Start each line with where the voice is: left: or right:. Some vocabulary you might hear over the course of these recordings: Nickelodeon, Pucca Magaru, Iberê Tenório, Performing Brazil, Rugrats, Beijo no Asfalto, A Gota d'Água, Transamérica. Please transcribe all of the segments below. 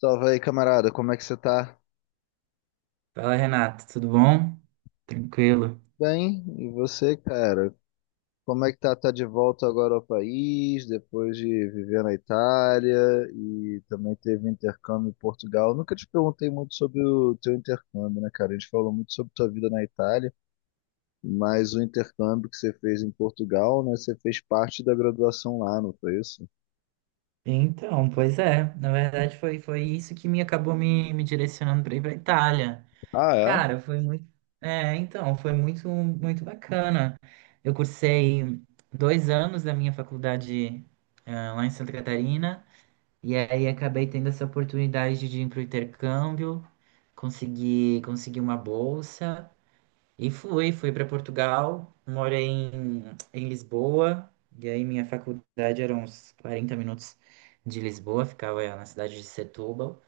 left: Salve aí, camarada, como é que você tá?
right: Fala, Renato, tudo bom? Tranquilo.
left: Bem, e você, cara? Como é que tá? Tá de volta agora ao país, depois de viver na Itália e também teve intercâmbio em Portugal. Nunca te perguntei muito sobre o teu intercâmbio, né, cara? A gente falou muito sobre tua vida na Itália, mas o intercâmbio que você fez em Portugal, né? Você fez parte da graduação lá, não foi isso?
right: Na verdade foi isso que me acabou me direcionando para ir para Itália.
left: Ah, é?
right: Cara, foi muito, é, então, foi muito muito bacana. Eu cursei 2 anos da minha faculdade lá em Santa Catarina, e aí acabei tendo essa oportunidade de ir para o intercâmbio, consegui uma bolsa. E fui para Portugal, moro em Lisboa, e aí minha faculdade era uns 40 minutos de Lisboa, ficava na cidade de Setúbal.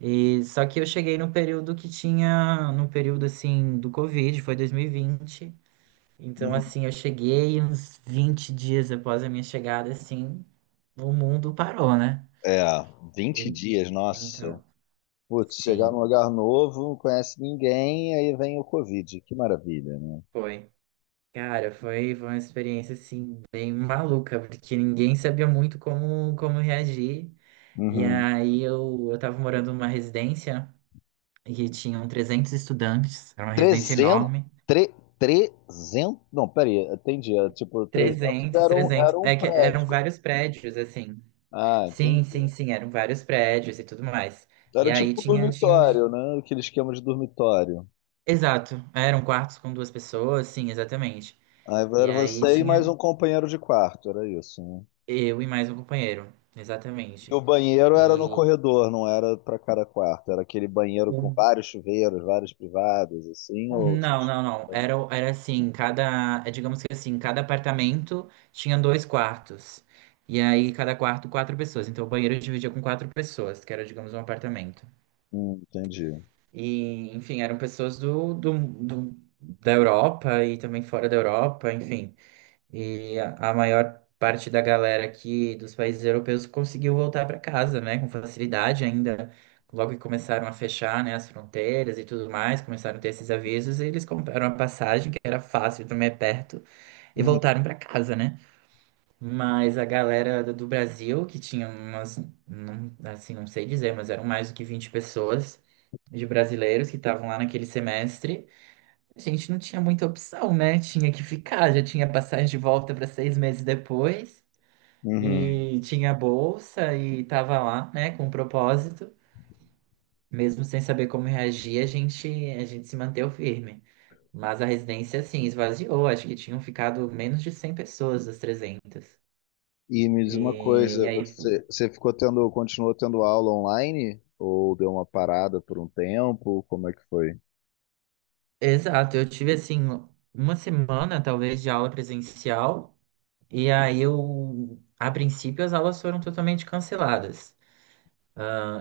right: E só que eu cheguei no período que tinha, no período assim do Covid, foi 2020. Então
left: Uhum.
right: assim, eu cheguei uns 20 dias após a minha chegada, assim, o mundo parou, né?
left: É, 20
right: En-
left: dias, nossa.
right: Então,
left: Putz,
right: sim,
left: chegar num lugar novo, não conhece ninguém, aí vem o Covid. Que maravilha, né?
right: foi. Cara, foi uma experiência assim bem maluca, porque ninguém sabia muito como reagir. E
left: Uhum.
right: aí eu tava morando numa residência e tinham 300 estudantes, era uma residência
left: 300,
right: enorme.
left: 300? Não, peraí, entendi. É, tipo, 300
right: trezentos
left: era um,
right: trezentos
left: era um
right: é que eram
left: prédio.
right: vários prédios assim.
left: Ah,
right: Sim,
left: entendi.
right: sim, sim, eram vários prédios e tudo mais. E
left: Era
right: aí
left: tipo um
right: tinha um.
left: dormitório, né? Aquele esquema de dormitório.
right: Exato, eram quartos com duas pessoas, sim, exatamente.
left: Aí
right: E
left: era
right: aí
left: você e mais
right: tinha
left: um companheiro de quarto, era isso, né?
right: eu e mais um companheiro,
left: E
right: exatamente.
left: o banheiro era no
right: E
left: corredor, não era pra cada quarto. Era aquele banheiro com
right: o
left: vários chuveiros, vários privados, assim, ou...
right: Não, não, não. Era assim, cada, é, digamos que assim, cada apartamento tinha dois quartos. E aí, cada quarto, quatro pessoas. Então, o banheiro dividia com quatro pessoas, que era, digamos, um apartamento.
left: Entendi.
right: E, enfim, eram pessoas da Europa e também fora da Europa, enfim. E a maior parte da galera aqui dos países europeus conseguiu voltar para casa, né, com facilidade ainda. Logo que começaram a fechar, né, as fronteiras e tudo mais, começaram a ter esses avisos, e eles compraram a passagem, que era fácil, também é perto, e
left: Uhum.
right: voltaram para casa, né? Mas a galera do Brasil, que tinha umas, não, assim, não sei dizer, mas eram mais do que 20 pessoas de brasileiros que estavam lá naquele semestre, a gente não tinha muita opção, né? Tinha que ficar, já tinha passagem de volta para 6 meses depois,
left: Uhum.
right: e tinha bolsa e tava lá, né, com propósito. Mesmo sem saber como reagir, a gente se manteve firme. Mas a residência, assim, esvaziou. Acho que tinham ficado menos de 100 pessoas das 300.
left: E me diz uma
right: E
left: coisa,
right: aí,
left: você ficou tendo, continuou tendo aula online ou deu uma parada por um tempo? Como é que foi?
right: exato, eu tive, assim, uma semana, talvez, de aula presencial. E aí a princípio, as aulas foram totalmente canceladas.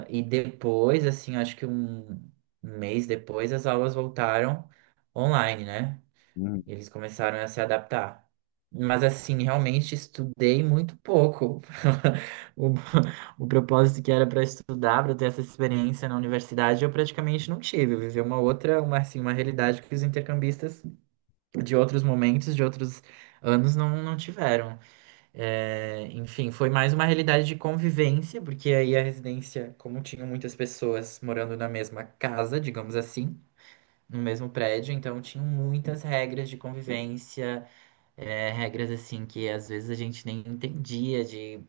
right: E depois, assim, acho que um mês depois, as aulas voltaram online, né?
left: Uhum.
right: E eles começaram a se adaptar. Mas, assim, realmente estudei muito pouco. O, o propósito que era para estudar, para ter essa experiência na universidade, eu praticamente não tive. Eu vivi uma outra, uma, assim, uma realidade que os intercambistas de outros momentos, de outros anos, não tiveram. É, enfim, foi mais uma realidade de convivência, porque aí a residência, como tinham muitas pessoas morando na mesma casa, digamos assim, no mesmo prédio, então tinham muitas regras de convivência, é, regras assim que às vezes a gente nem entendia de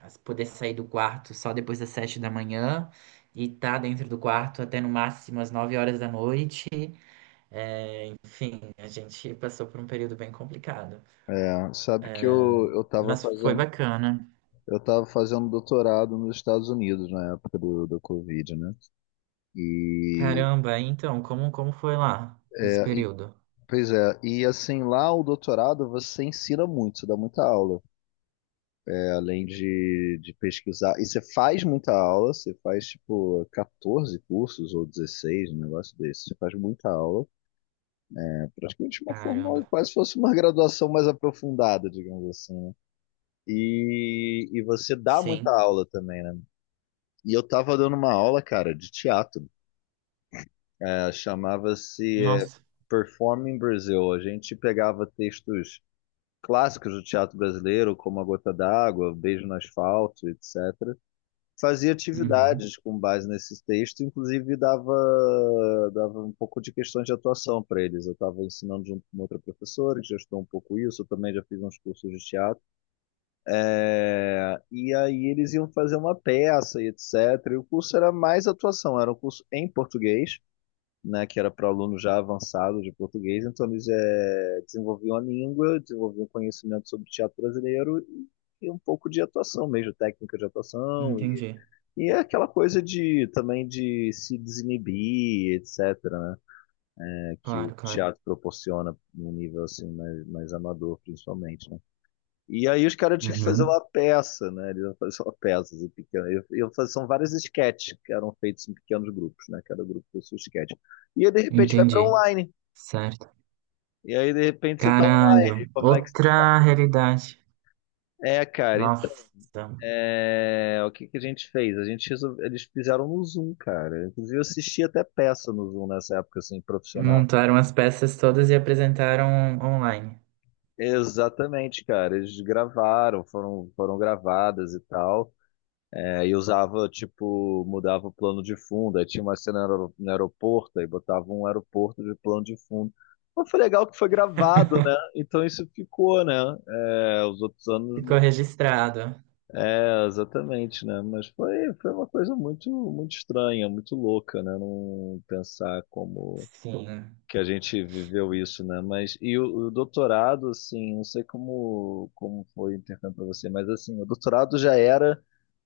right: poder sair do quarto só depois das 7 da manhã e estar dentro do quarto até no máximo às 9 horas da noite. Enfim, a gente passou por um período bem complicado,
left: É, sabe que eu tava
right: mas foi
left: fazendo,
right: bacana.
left: eu tava fazendo doutorado nos Estados Unidos na época do Covid, né? E,
right: Caramba, então, como foi lá esse
left: e-
right: período?
left: Pois é, e assim, lá o doutorado você ensina muito, você dá muita aula. É, além de pesquisar. E você faz muita aula, você faz tipo 14 cursos ou 16, um negócio desse, você faz muita aula. Praticamente uma formal,
right: Caramba.
left: quase fosse uma graduação mais aprofundada, digamos assim, né? E você dá muita
right: Sim.
left: aula também, né? E eu tava dando uma aula, cara, de teatro. É, chamava-se
right: Nossa.
left: Performing Brazil. A gente pegava textos clássicos do teatro brasileiro, como A Gota d'Água, Beijo no Asfalto, etc. Fazia
right: Uhum.
left: atividades com base nesses textos, inclusive dava um pouco de questões de atuação para eles. Eu estava ensinando junto com outra professora, que já estudou um pouco isso, eu também já fiz uns cursos de teatro. É, e aí eles iam fazer uma peça e etc. E o curso era mais atuação, era um curso em português. Né, que era para aluno já avançado de português, então eles desenvolviam a língua, desenvolviam conhecimento sobre teatro brasileiro e um pouco de atuação mesmo, técnica de atuação e
right: Entendi.
left: e é aquela coisa de também de se desinibir, etc., né? É que o
right: Claro, claro.
left: teatro proporciona num nível assim mais amador, principalmente, né? E aí os caras tinham que fazer uma
right: Uhum.
left: peça, né? Eles iam fazer uma peça assim, pequena. São vários sketches que eram feitos em pequenos grupos, né? Cada grupo fez seu sketch. E aí, de repente vai para
right: Entendi.
left: online.
right: Certo.
left: E aí de repente você tá
right: Caralho.
left: online. Como é que você...
right: Outra realidade.
left: É, cara.
right: Nossa.
left: É, o que que a gente fez? Eles fizeram no Zoom, cara. Inclusive, eu assisti até peça no Zoom nessa época, assim, profissional.
right: Montaram as peças todas e apresentaram online.
left: Exatamente, cara. Eles gravaram, foram gravadas e tal. É, e usava, tipo, mudava o plano de fundo. Aí tinha uma cena no aeroporto, aí botava um aeroporto de plano de fundo. Mas foi legal que foi gravado, né? Então isso ficou, né? É, os outros anos.
right: Ficou registrado.
left: É, exatamente, né? Mas foi uma coisa muito, muito estranha, muito louca, né? Não pensar como
right: Sim,
left: que a gente viveu isso, né? Mas e o doutorado, assim, não sei como foi o intercâmbio para você, mas assim, o doutorado já era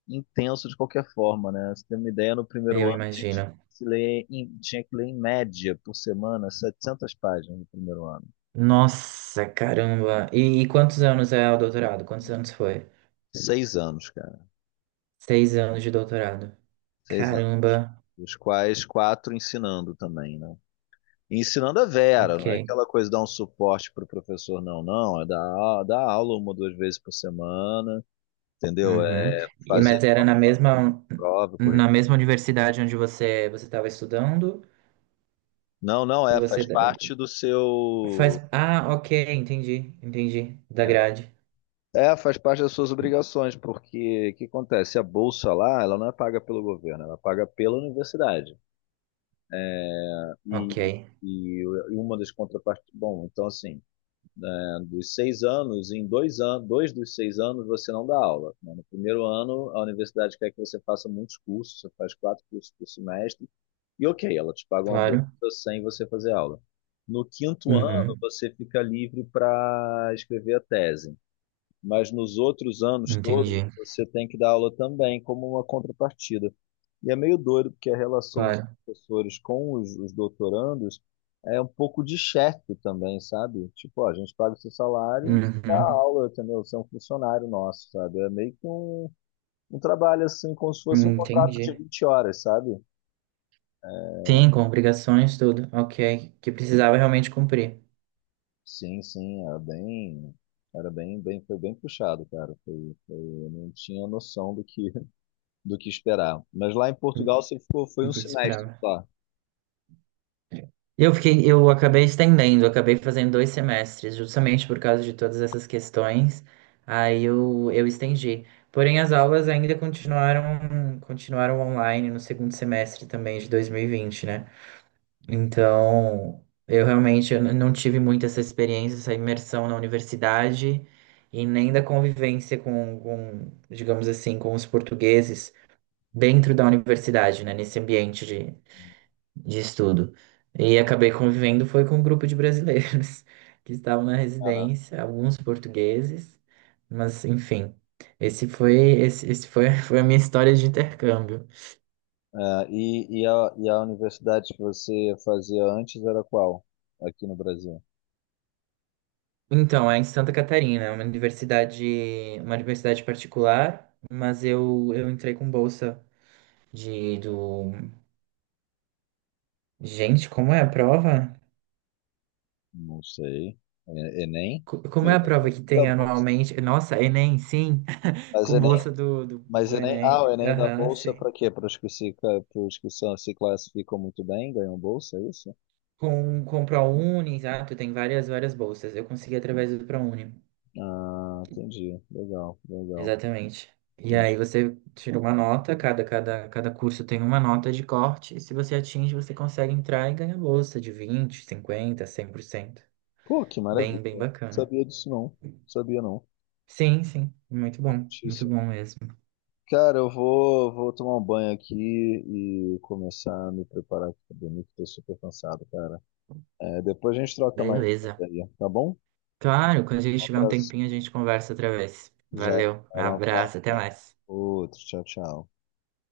left: intenso de qualquer forma, né? Você tem uma ideia, no primeiro
right: eu
left: ano a gente
right: imagino.
left: se lê em- tinha que ler em média por semana 700 páginas no primeiro ano.
right: Nossa, caramba. E quantos anos é o doutorado? Quantos anos foi?
left: Seis anos, cara,
right: 6 anos de doutorado.
left: 6 anos,
right: Caramba.
left: dos quais quatro ensinando também, né? E ensinando a Vera,
right: Ok.
left: não é aquela coisa de dar um suporte para o professor, não, não, é dar aula uma ou duas vezes por semana, entendeu?
right: Uhum.
left: É
right: E
left: fazer
right: mas era na mesma
left: prova, corrigir.
right: universidade onde você estava estudando
left: Não, não,
right: que
left: é,
right: você
left: faz parte do
right: faz
left: seu.
right: Ah, ok, entendi, entendi da grade.
left: É, faz parte das suas obrigações, porque o que acontece? A bolsa lá, ela não é paga pelo governo, ela é paga pela universidade. E,
right: Ok,
left: e uma das contrapartes. Bom, então assim. Né, dos 6 anos, em 2 anos, dois dos 6 anos você não dá aula. Né? No primeiro ano, a universidade quer que você faça muitos cursos, você faz quatro cursos por semestre, e ok, ela te paga uma bolsa
right: claro.
left: sem você fazer aula. No quinto ano,
right: Uhum.
left: você fica livre para escrever a tese, mas nos outros anos
right: Entendi,
left: todos você tem que dar aula também como uma contrapartida. E é meio doido porque a relação dos
right: claro.
left: professores com os doutorandos é um pouco de chefe também, sabe? Tipo, ó, a gente paga o seu salário e você dá
right: Uhum.
left: aula, entendeu? Você é um funcionário nosso, sabe? É meio que um, trabalho assim, como se fosse um contrato de
right: Entendi.
left: 20 horas, sabe?
right: Sim, com obrigações, tudo. Ok, que precisava realmente cumprir.
left: Sim, sim, era bem, foi bem puxado, cara. Foi, eu não tinha noção do que esperar. Mas lá em Portugal você ficou,
right: E
left: foi um
right: que te
left: semestre
right: esperava.
left: só.
right: Eu fiquei, eu acabei estendendo, eu acabei fazendo 2 semestres, justamente por causa de todas essas questões. Aí eu estendi. Porém, as aulas ainda continuaram online no segundo semestre também de 2020, né? Então, eu realmente não tive muito essa experiência, essa imersão na universidade e nem da convivência com, digamos assim, com os portugueses dentro da universidade, né? Nesse ambiente de estudo. E acabei convivendo foi com um grupo de brasileiros que estavam na
left: Era,
right: residência, alguns portugueses, mas enfim, esse foi esse, esse foi, foi a minha história de intercâmbio.
left: e a universidade que você fazia antes era qual? Aqui no Brasil?
right: Então, é em Santa Catarina, é uma universidade particular, mas eu entrei com bolsa de do Gente, como é a prova?
left: Não sei. Enem?
right: Como é
left: Sim,
right: a prova que
left: da
right: tem
left: bolsa.
right: anualmente? Nossa, Enem, sim,
left: Mas
right: com
left: Enem,
right: bolsa
left: mas
right: do
left: Enem, ah, o
right: Enem.
left: Enem da
right: Aham,
left: bolsa
right: sim.
left: para quê? Para os que são, se classificam muito bem, ganham bolsa, é isso?
right: Com o ProUni, exato, tem várias bolsas. Eu consegui através do ProUni,
left: Ah, entendi. Legal, legal.
right: exatamente. E
left: Entendi.
right: aí você tira uma nota, cada curso tem uma nota de corte, e se você atinge, você consegue entrar e ganhar bolsa de 20%, 50%, 100%.
left: Pô, que
right: Bem, bem
left: maravilha.
right: bacana.
left: Sabia disso não. Sabia não.
right: Sim, sim, muito
left: Notícia.
right: bom mesmo.
left: Cara, eu vou tomar um banho aqui e começar a me preparar aqui pra dormir, que tô super cansado, cara. É, depois a gente troca mais
right: Beleza.
left: ideia, tá bom?
right: Claro, quando a
left: Um
right: gente tiver um
left: abraço.
right: tempinho, a gente conversa outra vez.
left: Já
right: Valeu,
left: era um abraço.
right: abraço, até mais.
left: Outro. Tchau, tchau.